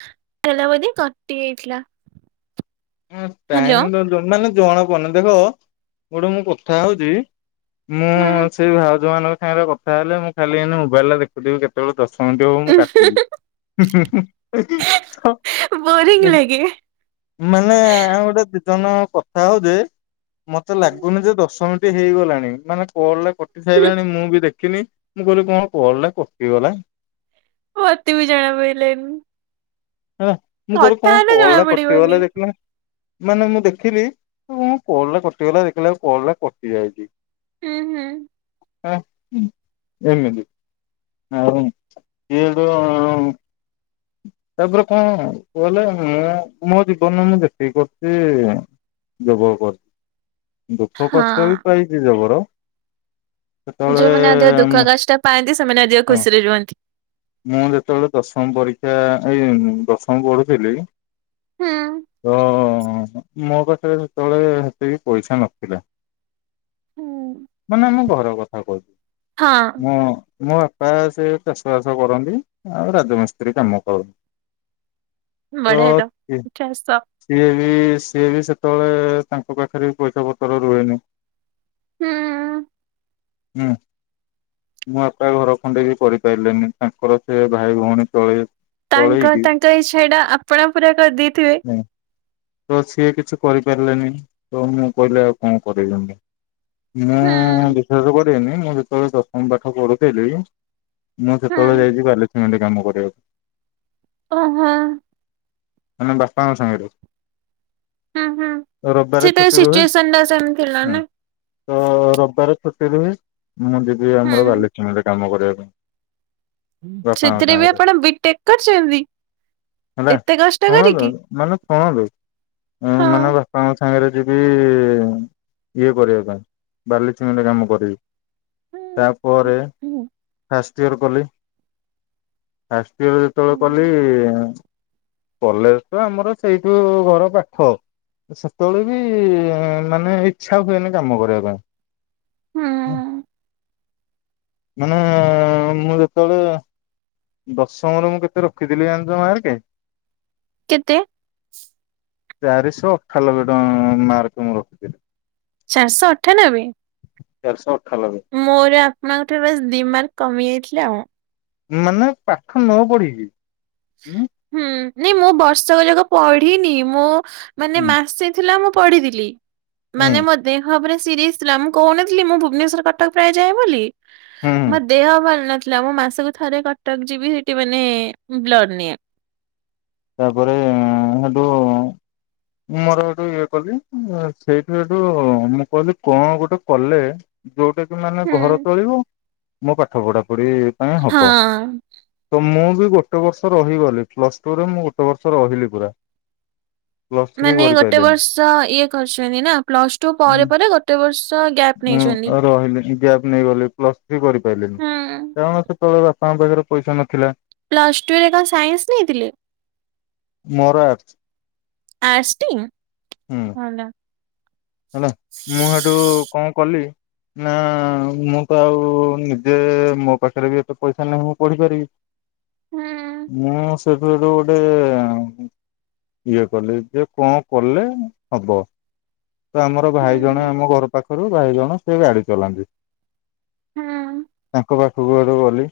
[unintelligible] କଟି ଯାଇଥିଲା। Hello. Time ତ ମାନେ ଜଣା ପଡ଼ନେ ଦେଖ ଗୋଟେ ମୁଁ କଥା ହଉଛି। ମୁଁ ହୁଁ ସେଇ ଭାଉଜ ମାନଙ୍କ ସାଙ୍ଗରେ କଥା ହେଲେ ମୁଁ ଖାଲି ଏ ମୋବାଇଲରେ ଦେଖ ଦେଇ କେତେବେଳେ ଦଶ ମିନିଟ ହେବ ମୁଁ କାଟିବି। ହଁ ବୋରିଂ [unintelligible] ଲାଗେ। ମାନେ ଆ ଗୋଟେ ଦି ଜଣ କଥା ହଉ ଯେ ମତେ ଲାଗୁନି ଯେ ଦଶ ମିନିଟ ଏ ହେଇଗଲାଣି ମାନେ କଲ ରେ କଟି ସାରିଲାଣି ମୁଁ ବି ଦେଖିନି। ମୁଁ କହିଲି କଣ କଲ୍ ଟା କଟିଗଲା। ଅତି ବି ଜଣା ପଇଲାନି। ହେଲା ମୁଁ କହିଲି କଣ ହେଲେ କଲ ଜଣା ଟା ପଡିବନି। କଟିଗଲା ଦେଖିଲ? ମାନେ ମୁଁ ଦେଖିଲି କଣ କଲ ଟା କଟିଗଲା ଦେଖିଲା ଲା କୁ କଲ୍ ଟା କଟି ଯାଇଛି। ହୁଁ ହୁଁ। ହ ଏମିତି। ହଁଉୁ [unintelligible] ତାପରେ କଣ କହିଲେ ମୁଁ ମୋ ଜୀବନରେ ମୁଁ ଯେତିକି କରିଛି ଯୋଗ କରଛି ଦୁଃଖ କଷ୍ଟ ବି ହଁ ପାଇଛି ଜବର। ସେତେବେଳେ ଯୋଉମାନେ ଅଧିକ ଦୁଃଖ କାଷ୍ଟ ପାଆନ୍ତି ସେମାନେ ଅଧିକ ହଁ ଖୁସିରେ ରୁହନ୍ତି। ମୁଁ ଯେତେବେଳେ ଦଶମ ପରୀକ୍ଷା ଏଇ ଦଶମ ପଢୁଥିଲି। ହୁଁ। ତ ମୋ ପାଖରେ ସେତେବେଳେ ହେତିକି ପଇସା ନଥିଲା। ହୁଁ। ମାନେ ମୁଁ ଘର କଥା କହୁଚି। ହଁ। ମୁଁ ମୋ ବାପା ହାକା ସେ ଚାଷବାସ ଚାଷ କରନ୍ତି ଆଉ ରାଜମିସ୍ତ୍ରୀ କାମ କରନ୍ତି। ତ ବଢିଆ ତି ଚାଷ। ସିଏ ବି ସିଏ ବି ସେତେବେଳେ ତାଙ୍କ ପାଖରେ ପଇସା ପତ୍ର ରୁହେନି। ହୁଁ। ହୁଁ ମୋ ବାପା ଘର ଖଣ୍ଡେ ବି କରିପାରିଲେନି। ତାଙ୍କର ସେ ଭାଇ ଭଉଣୀ ଚଳେ ତାଙ୍କ ତାଙ୍କ ଇଛା ଏଇଟା ଆପଣ ପୁରା କରିଦେଇଥିବେ। ତ ସିଏ କିଛି କରିପାରିଲେନି ତ ମୁଁ କହିଲି ଆଉ କଣ କରିଛନ୍ତି। ମୁଁ ହୁଁ। ବିଶ୍ଵସ କରିବେନି ମୁଁ ଯେତେବେଳେ ଦଶମ ପାଠ ପଢୁଇଥିଲି। ମୁଁ ହୁଁ ସେତେବେଳେ ଯାଇଛି ବାଲିସିମେଣ୍ଟ କାମ କରିବାକୁ। ଓହଁ। ମାନେ ବାପାଙ୍କ ସାଙ୍ଗରେ। ହଁ ହଁ ରବିବାରେ ସେଟା ଛୁଟି ରୁହେ ସିଚୁଏସନ ଟା ସେମିତିଥିଲା ନା। ତ ରବିବାର ଛୁଟିରେ ମୁଁ ଯିବି ଆମର ହୁଁ। ବାଲିସିମେଣ୍ଟ କାମ କରିବା ପାଇଁ। ବାପାଙ୍କ ସେଥିରେ ବି ସାଙ୍ଗରେ ଆପଣ ବିଟେକ କରିଛନ୍ତି ଏତେ କଷ୍ଟ କରିକି। ହଁ ବେ ମାନେ ବା ହଁ। ବାପା ଙ୍କ ସାଙ୍ଗରେ ଯିବି ଇଏ କରିବା ପାଇଁ ବାଲି ସିମେଣ୍ଟ କାମ କରିବି। ତାପରେ ଫାଷ୍ଟ ଇୟର କଲି। ଫାଷ୍ଟ ୟାର୍ ଯେତେବେଳେ କଲି। କଲେଜ ତ ଆମର ସେଇଠୁ ଘର ପାଖ। ସେତେବେଳେ ବି ମାନେ ଇଚ୍ଛା ହୁଏନି କାମ କରିବା ପାଇଁ। ହୁଁ ମାନେ ମୁଁ ଯେତେବେଳେ ଦଶମରେ ମୁଁ କେତେ ରଖିଥିଲି ଜାଣିଛ ମାରକେ? କେତେ? ଚାରିଶ ଅଠାନବେ ଟଙ୍କା ମାର୍କ ମୁଁ ରଖିଥିଲି। ଚାରିଶ ଅଠାନବେ? ଚାରିଶ ଅଠାନବେ ମୋର ଆପଣଙ୍କ ଠାରୁ ବାସ ଦି ମାର୍କ କମି ଯାଇଥିଲା ଆଉ। ମାନେ ପାଠ ନ ପଢିକି? ହୁଁ ନାଇଁ ମୁଁ ବର୍ଷକ ଯାକ ପଢିନି ମୁଁ ମାନେ ହୁଁ ମାସେ ଥିଲା ମୁଁ ପଢ଼ିଥିଲି ହୁଁ ମାନେ ମୋ ଦେହ ପୁରା ସିରିଏସ ଥିଲା ମୁଁ କହୁନଥିଲି ମୁଁ ଭୁବନେଶ୍ୱର କଟକ ପ୍ରାୟ ଯାଏ ବୋଲି। ହୁଁ ମୋ ଦେହ ଭଲ ନଥିଲା ମୋ ମାସକୁ ଥରେ କଟକ ଯିବି ସେଠି ମାନେ ବ୍ଲଡ଼ ନିଏ। ତାପରେ ଅଁ ହେଟୁ ମୋର ହେଟୁ ଇଏ କଲି ସେଇଠୁ ଏଠୁ ମୁଁ କହିଲି କଣ ଗୋଟେ କଲେ ଯୋଉଟା କିି ମାନେ ହୁଁ ଘର ଚଳିବ ମୋ ପାଠ ପଢ଼ାପଢ଼ି ପାଇଁ ହବ। ହଁ। ତ ମୁଁ ବି ଗୋଟେ ବର୍ଷ ରହିଗଲି ପ୍ଲସ ଟୁରେ ମୁଁ ଗୋଟେ ବର୍ଷ ରହିଲି ପୁରା। ପ୍ଲସ ଥ୍ରୀ ମାନେ ଗୋଟେ କରିପାରିଲିନି। ବର୍ଷ ଇଏ କରିଚନ୍ତି ନା ପ୍ଲସ ଟୁ ପରେ ଉଁ ପରେ ଗ ଟେ ବର୍ଷ ଗ୍ୟା ଉଁ ଅ ରହିଲି ଗ୍ୟାପ ନେଇଗଲି ପ୍ଲସ୍ ଥ୍ରୀ କରିପାରିଲିନି ହୁଁ କାରଣ ସେ ତେବେଳେ ବାପାଙ୍କ ପାଖରେ ପଇସା ନଥିଲା। ପ୍ଲସ୍ ଟୁରେ କ ସାଇନ୍ସ ନେଇଥିଲେ? ମୋର ଆର୍ଟ୍ସ। ଆର୍ଟ୍ସ ଟି ହୁଁ। ଭଲ। ହେଲା ମୁଁ ହେଟୁ କଣ କଲି ନା ମୁଁ ତ ଆଉ ନିଜେ ମୋ ପାଖରେ ବି ଏତେ ପଇସା ନାହିଁ ମୁଁ ପଢ଼ିପାରିବି। ହୁଁ। ମୁଁ ସେବେଠୁ ଗୋଟେ ଇଏ କଲି ଯେ କଣ କଲେ ହବ। ତ ଆମର ହୁଁ ଭାଇ ଜଣେ ଆମ ଘର ପାଖରୁ ଭାଇ ଜଣେ ସେ ଗାଡ଼ି ଚଲାନ୍ତି। ହୁଁ। ତାଙ୍କ ପାଖକୁ ହେଟୁ ଗଲି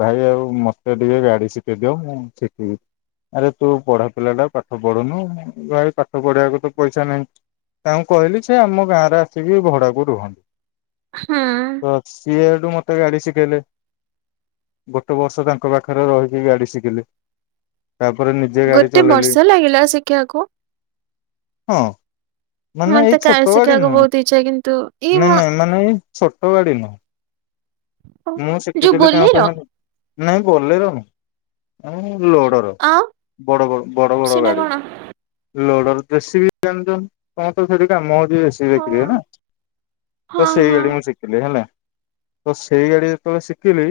ଭାଇ ଆଉ ମତେ ଟିକେ ଗାଡ଼ି ସିକେଇ ଦିଅ ମୁଁ ସିକିବି। ଆରେ ତୁ ପଢ଼ା ପିଲାଟା ପାଠ ପଢ଼ୁନୁ ଭାଇ ପାଠ ପଢ଼ିବାକୁ ତ ପଇସା ନାହିଁ। ତାଙ୍କୁ କହିଲି ସେ ଆମ ଗାଁରେ ଆସିକି ଭଡ଼ାକୁ ରୁହନ୍ ହୁଁ। ତ ସିଏ ହେଟୁ ମ ତେ ଗାଡ଼ି ଶିକେଇଲେ ଗୋଟେ ବର୍ଷ ତାଙ୍କ ପାଖରେ ରହିକି ଗାଡ଼ି ଶିକିଲି। ତାପରେ ନିଜେ ଗାଡ଼ି ଗୋଟେ ଚଲେଇଲି ବର୍ଷ ଲାଗିଲା ଶିଖିବାକୁ। ହଁ। ମାନେ ଏଇ ମତେ କାର ଛୋଟ ଗାଡ଼ି ଶିଖିବାକୁ ନୁଅଁ ବହୁତ ଇଚ୍ଛା କିନ୍ତୁ ଏଇ ନାଁ ମୋ ନାଁ ମାନେ ଏଇ ଛୋଟ ଗାଡ଼ି ନୁହଁ। ମୁଁ ଯୋଉ ଶିଖିଥିଲି ତାଙ୍କ ବୋଲେର ପାଖରୁ ନାଇଁ ବୋଲେରୋ ନୁ ଉ ଲୋଡ଼ର ଆଉ ବଡ଼ ବ ବଡ଼ ବଡ଼ ସେଟା ଗାଡ଼ି। କଣ ଲୋଡର ଜେସିବି ଜାଣିଛନ୍ ତମର ତ ସେଠି କାମ ହଉଛି ଜେସି ହଁ [unintelligible] ହଁ ହଁ ସେଇଗାଡ଼ି ମୁଁ ଶିଖିଲି ହେଲା। ତ ସେଇ ଗାଡ଼ି ଯେତେବେଳେ ଶିକିଲି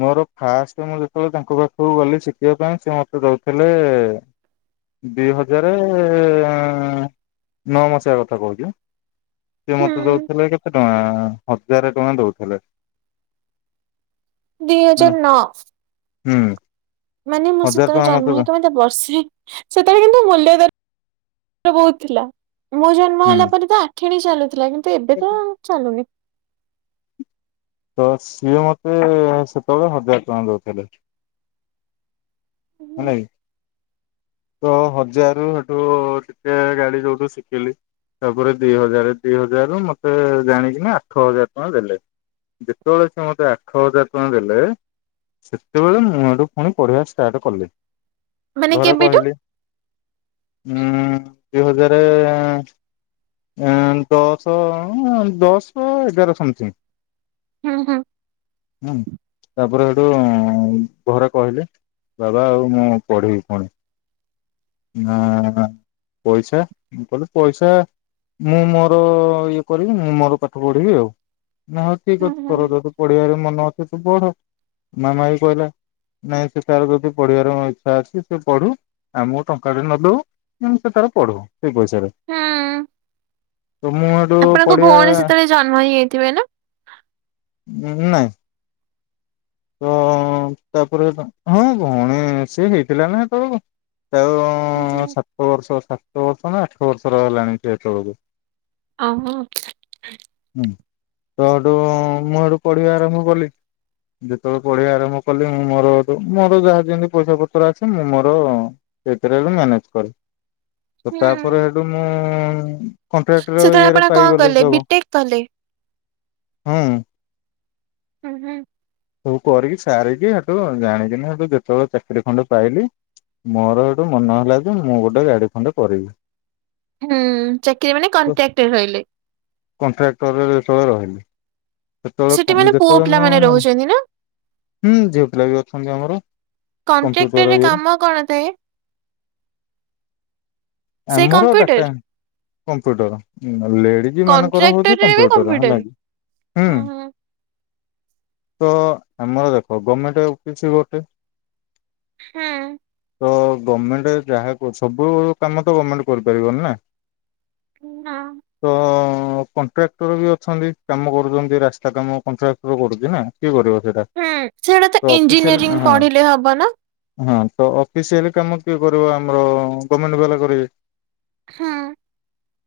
ମୋର ଫାଷ୍ଟ ମୁଁ ଯେତେବେଳେ ତାଙ୍କ ପାଖକୁ ଗଲି ଶିକିବା ପାଇଁ ସେ ମତେ ଦୋଉଥିଲେ ଦି ହଜାରେ ନଅ ମସିହା କଥା କହୁଛି। ସେ ମତେ ହୁଁ। ଦୋଉଥିଲେ କେତେ ଟଙ୍କା ହଜାରେ ଟଙ୍କା ଦୋଉଥିଲେ। ଦି ହଁ ହଜାର ନଅ। ହୁଁ। ମାନେ ମୁଁ ହଜାର ସେତେବେଳେ ଟଙ୍କା ଜନ୍ମ ହେଇ ଦ ତ ମତେ ବର୍ଷେ ସେତେବେଳେ କିନ୍ତୁ ମୂଲ୍ୟ ଦର ବୋହୁତ ଥିଲା ମୁଁ ଜନ୍ମ ହେଲା ହୁଁ ପରେ ତ ଆ ଠିଣି ଚାଲୁଥିଲା କିନ୍ତୁ ଏବେ ତ ଚାଲୁନି। ତ ସିଏ ମତେ ସେତେବେଳେ ହଜାର ଟଙ୍କା ଦଉଥିଲେ। ହେଲାକି? ତ ହଜାରୁ ହେଠୁ ଟିକେ ଗାଡ଼ି ଯୋଉଠୁ ଶିଖିଲି ତାପରେ ଦି ହଜାର ଦି ହଜାରରୁ ମତେ ଜାଣି କିନା ଆଠ ହଜାର ଟଙ୍କା ଦେଲେ। ଯେତେବେଳେ ସେ ମତେ ଆଠ ହଜାର ଟଙ୍କା ଦେଲେ ସେତେବେଳେ ମୁଁ ଏଠୁ ପୁଣି ପଢିବା ଷ୍ଟାର୍ଟ କଲି ମାନେ ଘରେ କେବେଠୁ? କହିଲି। ଉୁଁ ଦି ହଜାରେ ଦଶ ଦଶ ଏଗାର ସମଥିଙ୍ଗ୍। ହୁଁ ହୁଁ। ହୁଁ ତାପରେ ହେଠୁ ଘରେ କହିଲେ। ବାବା ଆଉ ମୁଁ ପଢିବି ପୁଣି ନା ନା ପଇସା ମୁଁ କହିଲି ପଇସା ମୁଁ ମୋର ଇଏ କରିବି ମୁଁ ମୋର ପାଠ ପଢିବି ଆଉ ନ ହଉ ଠିକ୍ ହୁଁ ଅଛି କର ଯେହେତୁ। ପଢିବାର ମନ ଅଛି ତୁ ପଢ। ମାମା ଏଇ କହିଲା ନାଇଁ ସେ ତାର ଯଦି ପଢିବାର ଇଚ୍ଛା ଅଛି ସେ ପଢୁ ଆମର ଟଙ୍କା ଟେ ନଦଉ ଉଁ ତେ ତାର ପଢୁ ସେଇ ପଇସାରେ। ହୁଁ ତ ମୁଁ ଏଠୁ ଆପଣଙ୍କ ପଢିଆ ଭଉଣୀ ସେତେବେଳେ ଜନ୍ମ ହେଇଯାଇଥିବେ ନା? ହୁଁ ନାଇଁ। ତ ତାପରେ ହଁ ଭଉଣୀ ସିଏ ହେଇଥିଲା ନା ହେତଳକୁ ଆଉ ହଁ ସାତ ବର୍ଷ ସାତ ବର୍ଷ ନା ଆଠ ବର୍ଷର ହେଲାଣି ସେତେବଳକୁ। ଆହୋ। ହୁଁ ତ ଏଠୁ ମୁଁ ହେଠୁ ପଢିବା ଆରମ୍ଭ କଲି। ଯେତେବେଳେ ପଢିଆ ଆରମ୍ଭ କଲି ମୁଁ ମୋର ମୋର ଯାହା ଯେମିତି ପଇସା ପତ୍ର ଆସ ମୁଁ ମୋର ସେଇଥିରେ ହେଲେ ମ୍ୟାନେଜ କରେ ତ ତାପରେ ହୁଁ ହେଠୁ ମୁଁ କଣ୍ଟ୍ରାକ୍ଟର ସେତେବେଳେ ଇଏରେ ଆପଣ କଣ ପାଇଗଲି କଲେ ଜବ। ବିଟେକ୍ କଲେ? ହୁଁ। ହୁଁ ହୁଁ। ସବୁ କରିକି ସାରିକି ହେଠୁ ଜାଣିକିନି ହେଠୁ ଯେତେବେଳେ ଚାକିରି ଖଣ୍ଡେ ପାଇଲି ମୋର ହେଠୁ ମନେ ହେଲା ଯେ ମୁଁ ଗୋଟେ ଗାଡି ଖଣ୍ଡେ କରିବି ହୁଁ ଚାକିରି ମାନେ ତ କଣ୍ଟ୍ରାକ୍ଟରେ ରହିଲେ। କଣ୍ଟ୍ରାକ୍ଟରରେ ଯେତେବେଳେ ରହିଲି ସେତେବେଳେ ସେଠି ମାନେ ପୁଅ ଯେତେବେଳେ ପିଲା ମାନେ ମୁଁ ରହୁଛନ୍ତି ନା? ହୁଁ ଝିଅ ପିଲା ବି ଅଛନ୍ତି ଆମର କମ୍ପ୍ୟୁଟର କଣ୍ଟ୍ରାକ୍ଟରରେ ଇଏରେ। କାମ କଣ ଥାଏ? ସେ ଆମର କମ୍ପ୍ୟୁଟର ଡାଟା କମ୍ପ୍ୟୁଟର ଲେଡି ଜୀ ମାନଙ୍କର ହଉଛି କଣ୍ଟ୍ରାକ୍ଟରରେ ବି କମ୍ପ୍ୟୁଟର ହେଲା କି ହୁଁ। ତ ଆମର ଦେଖ ଗମେଣ୍ଟ କିଛି ଗୋଟେ ହୁଁ। ତ ଗମେଣ୍ଟ ଯାହା କୁହ ସବୁ କାମ ତ ଗମେଣ୍ଟ କରିପାରିବନି ନା। ନା। ତ କଣ୍ଟ୍ରାକ୍ଟର ବି ଅଛନ୍ତି କାମ କରୁଚନ୍ତି ରାସ୍ତା କାମ କଣ୍ଟ୍ରାକ୍ଟର କରୁଛି ନା। କିଏ କରିବ ସେଇଟା ହୁଁ ସେଗୁଡା ତ ଇଞ୍ଜିନିୟରିଂ ଅଫିସିଆଲ ହଁ ପଢିଲେ ହବ ନା? ହଁ ତ ଅଫିସିଆଲି କାମ କିଏ କରିବ ଆମର ଗମେଣ୍ଟ ବାଲା କରିବେ। ହଁ।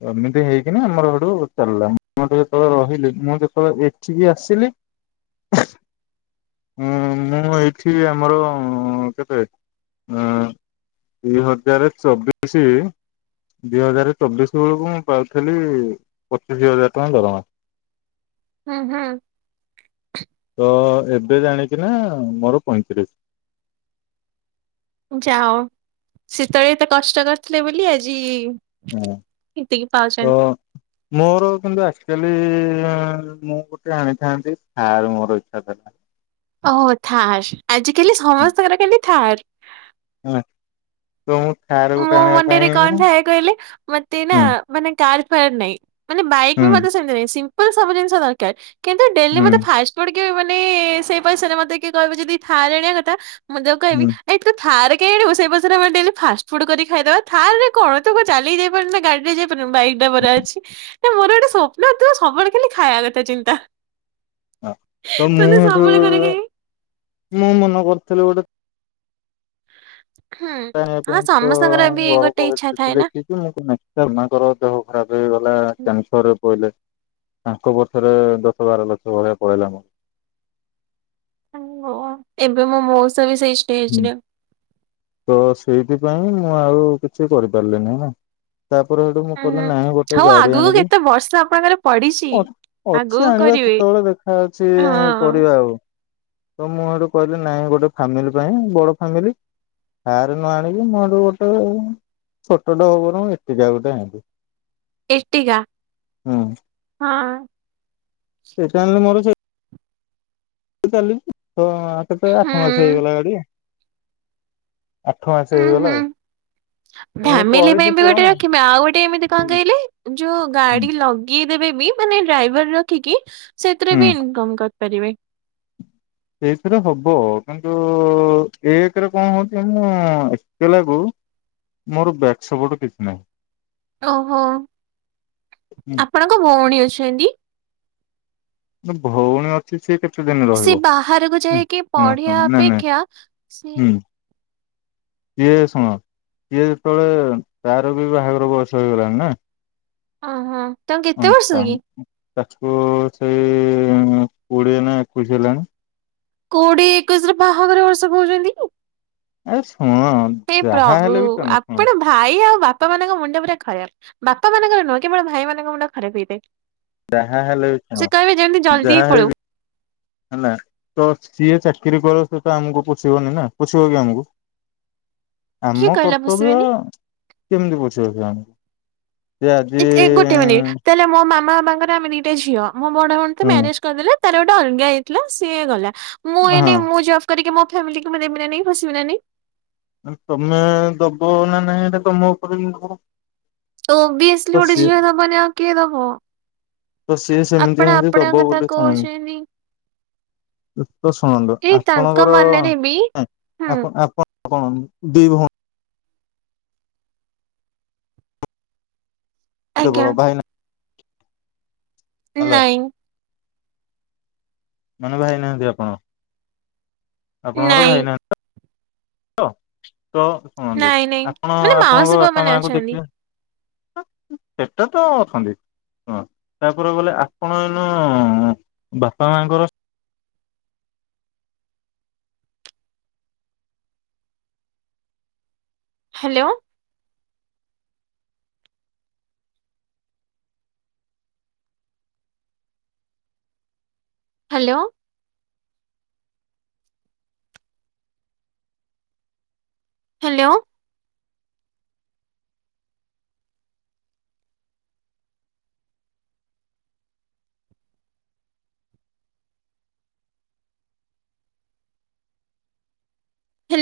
ଏମିତି ହେଇକିନି ଆମର ହେଠୁ ଚାଲିଲା ମୁଁଠୁ ଯେତେବେଳେ ରହିଲି ମୁଁ ଯେତେବେଳେ ଏଠିକି ଆସିଲି [unintelligible] ମୁଁ ମୁଁ ଏଇଠି ଆମର କେବେ ଏଁ ଦି ହଜାରେ ଚବିଶି। ଦିଇ ହଜାର ଚବିଶ ବେଳକୁ ମୁଁ ପାଉଥିଲି ପଚିଶି ହଜାର ଟଙ୍କା ଦରମା। ଉଁ ହୁଁ। ତ ଏବେ ଜାଣିକିନା ମୋର ପଇଁତିରିଶ। ଯାଅ ସେତେଳେ ଏତେ କଷ୍ଟ କରିଥିଲେ ବୋଲି ଆଜି ହଁ ଏତିକି ତ ପାଉଚନ୍ତି। ମୋର କିନ୍ତୁ ଆଜିକାଲି ମୁଁ ଗୋଟେ ଆଣିଥାନ୍ତି ଥାର ମୋର ଇଚ୍ଛା ଥିଲା। ଓହୋ ଥାର୍ ଆଜିକାଲି ସମସ୍ତଙ୍କର କେମତି ଥାର୍। [inaudible] ମୁଁ ଆଣିବା ମଣ୍ଡିରେ କଣ ପାଇଁ ଥାଏ କହିଲେ ମତେ ନା। ହୁଁ ମାନେ କାର ଫାର ନାଇଁ ମାନେ ବାଇକ୍ ହୁଁ ବି ମଧ୍ୟ ସେମିତି ନାଇଁ ସିମ୍ପଲ ସବୁ ଜିନିଷ ଦରକାର। କିନ୍ତୁ ଡେଲି ହୁଁ ମତେ ଫାଷ୍ଟଫୁଡ କିଏ ମାନେ ସେଇ ପଇସାରେ ମତେ କିଏ କହିବ ଯଦି ଥାର୍ ଆଣିଆ କଥା। ମୁଁ ତାକୁ କହିବି ହୁଁ ଏଇ ତୁ ଥାର୍ କାଇଁ ଆଣିବୁ ସେଇ ପଇସାରେ ଦେନି ମୋତେ ଫାଷ୍ଟ ଫୁଡ କରି ଖାଇଦବା ଥାଲି କଣ ତ ଚାଲି ଯାଇପାରୁନ ଗାଡି ରେ ଯାଇପାରୁନି ବାଇକ୍ ଟା ପୁରା ଅଛି। ନା ମୋର ଗୋଟେ ସ୍ୱପ୍ନ ତୁ ସବୁବେଳେ ଖାଲି ଖାଇବା କଥା ଚିନ୍ତା। ହ ତ ମୁଁ ମତେ ସବୁବେଳେ କରିକି [unintelligible] ମୁଁ ମନେ କରଥିଲି ଗୋଟେ। ହୁଁ। ଜାଣିବା ହଁ ପାଇଁ ତ ସମସ୍ତଙ୍କର ବି ଘର ଗୋଟେ ଇଚ୍ଛା ଥାଏ ପରିସ୍ଥିତି ନା। ଦେଖି। [unintelligible] ମାଙ୍କର ଦେହ ଖରାପ ହେଇଗଲା କ୍ୟାନସରରେ ପଇଲେ। ତାଙ୍କ ବତରେ ଦଶ ବାର ଲକ୍ଷ ଭଳିଆ ପଳେଇଲା ମ। [unintelligible] ଏବେ ମୋ ମୋ ମଉସା ବି ସେଇ। ହୁଁ ଷ୍ଟେଜରେ ତ ସେଇଥିପାଇଁ ମୁଁ ଆଉ କିଛି କରିପାରିଲିନି ହେଲା। ତାପରେ ଏଠୁ ମୁଁ ହୁଁ କିଲି ହୁଁ ନାହିଁ ଗୋଟେ ହଉ ଗାଡି ଆଗକୁ ଆଣିବି କେତେ ବର୍ଷ ଆପଣଙ୍କର ପଡିଛି। ଅର। ଆଗକୁ ପଛେ ଆଣିବା କରିବେ ସେତେବେଳେ ଦେଖା ଅଛି ହଁ କରିବା ଆଉ। ତ ମୋର କହିଲି ନାଇଁ ଗୋଟେ ଫ୍ୟାମିଲି ପାଇଁ ବଡ ଫ୍ୟାମିଲି। ହାରେ ନ ଆଣିକି ମୋଠୁ ଗୋଟେ ଛୋଟ ଟେ ହଉ ବଂର [inaudible] ଗୋଟେ ଆଣିବୁ। ଇଟିକା ହଁ। ଏଷ୍ଟା ଆଣିଲୁ ମୋର ଛି। [unintelligible] କେତେ ହୁଁ ଆଠ ମାସ ହେଇଗଲା ଗାଡି। ସେ ହୁଁ ହେଇଗଲା ହୁଁ। ଆଉ। ତ ମୁଁ ଫ୍ୟାମିଲି ପାଇଁ କହିଛି ବି ଗୋଟେ ପୁରଣ ରଖିବା ଆଉ ଗୋଟେ ଏମିତି କଣ ହୁଁ କହିଲେ ଯୋଉ ହୁଁ ଗାଡି ଲ କି ଦେବେ ବି ମାନେ ଡ୍ରାଇଭର ରଖିକି ସେଥିରେ ହୁଁ, ବି ଇନକମ କରିପାରିବେ। ଏଇଥିରେ ହବ କିନ୍ତୁ ଏଥର କଣ ହଉଛି ଯାଚୁନା ଏତେ ଲାଗୁ। ମୋର ବ୍ୟାସ ବୁଡୁ କିଛି ନାହିଁ। ଓହୋ ନାହିଁ। ଆପଣଙ୍କ ଭଉଣୀ ଅଛନ୍ତି। ତ ଭଉଣୀ ନା ଛି ଛି କେତେ ଦିନି? ସେ ବାହାରକୁ ଯାଇକି ପଢିବା ନାଇଁ ନାଇଁ ଅପେକ୍ଷା ସି ଇଏ ଶୁଣ ଇଏ ହେତେବେଳେ ତାର ବି ବାହାଘର ବୟସ ହେଇଗଲାଣି ନା। ହ ହଁ ତଙ୍କ [unintelligible] ହୁଁ ତା ତାକୁ ସେ କୋଡିଏ ନା ଏକୋଇଶ ହେଲାଣି। କୋଉଠି ଏକୋଇଶରେ ବାହାଘର ବର୍ଷା କହୁଚନ୍ତି କି। ଏ ଶୁଣ। ହେ ଯାହା ପ୍ରଭୁ ହେଲେ ବି ତମେ ଶୁଣ ଆପଣ ଭା ଭାଇ ଆଉ ବାପା ମାନଙ୍କ ମୁଣ୍ଡ ପୁରା ଖରାପ ବାପା ମାନଙ୍କର ନୁହଁ କେବଳ ଭାଇମାନଙ୍କ ମୁଣ୍ଡ ଖରାପ ହେଇଥାଏ। ଯାହା ହେଲେ ବି ସେ କଅଣ କହିବେ ଯେମିତି ଜଲ୍ଦି ଯାହା ପଳଉ ହେଲେ ବି। ହେଲା ତ ସିଏ ଚାକିରି କରୁ ଆମକୁ ପୋଷିବନି ନା ପୋଷିବ କି ଆମକୁ। [unintelligible] କିଏ ଆମ କହିଲା କର୍ତ୍ତବ୍ୟ ବସିବେନି କେମିତି ପଛେଇି [unintelligible] ସେ ଆଜି ଗୋଟେ ମିନିଟ୍ ତାହେଲେ ମୋ ମାମ ବାଙ୍କରେ ଆମେ ଦିଟେ ଝିଅ ବଡଣ ତ ହୁଁ ମ୍ୟାରେଜ ଦେଲେ ତାର ଗୋଟେ ଅଲଗା ହେଇଥିଲା ସିଏ ଗଲା ମୁଁ ହଁ ଏଇନେ ମୁଁ ଯା କରିକି ମୋ ଫ୍ୟାମିଲି ମୁଁ ଦେବିନା ନାହିଁ ପୁସିବି ନା ନାହିଁ। ତମେ ଦବ ନା ନାଇଁ ଏଇଟା ତମ ଉପରେ ନିର୍ଭର। ତ ଓବିଅସ୍ଲି ଗୋଟେ ସିଏ ଯଝି ଦେବନି ଆଉ କିଏ ଦବ। ତ ସିଏ ସେମିତି ଆପଣ ଏମିତି ଦବ ଆପଣଙ୍କ କଥା ବୋଲି ଶୁଣ କହୁଛନ୍ତି ଦତ ଶୁଣନ୍ତୁ ଏଇ ତାଙ୍କ ଆପଣଙ୍କର ମନରେ ବି ହୁଁ ଆପ ଆପଣ ଦି ଘ ଆଜ୍ଞା କେବଳ ଭାଇ ହ୍ୟାଲୋ। ନାଇଁ ମାନେ ବାହା ହେଇନାହାନ୍ତି ଆପଣ? ଆପଣଙ୍କର ନାଇଁ ଭାଇ ନାହା ତ ଶୁଣନ୍ତୁ ନାଇଁ ନାଇଁ ଆପଣ ମାନେ ଆପଣଙ୍କ ମାଉସି ବା ବାପା ମାନେ ମାଙ୍କୁ ଅଛନ୍ତି। ଦେଖିବେ ସେଟା ତ ଅଛନ୍ତି। ହଁ ତାପରେ ଗଲେ ଆପଣ ଯେଇନ ବାପା ମାଙ୍କର ହ୍ୟାଲୋ। ହାଲୋ। ହ୍ୟାଲୋ।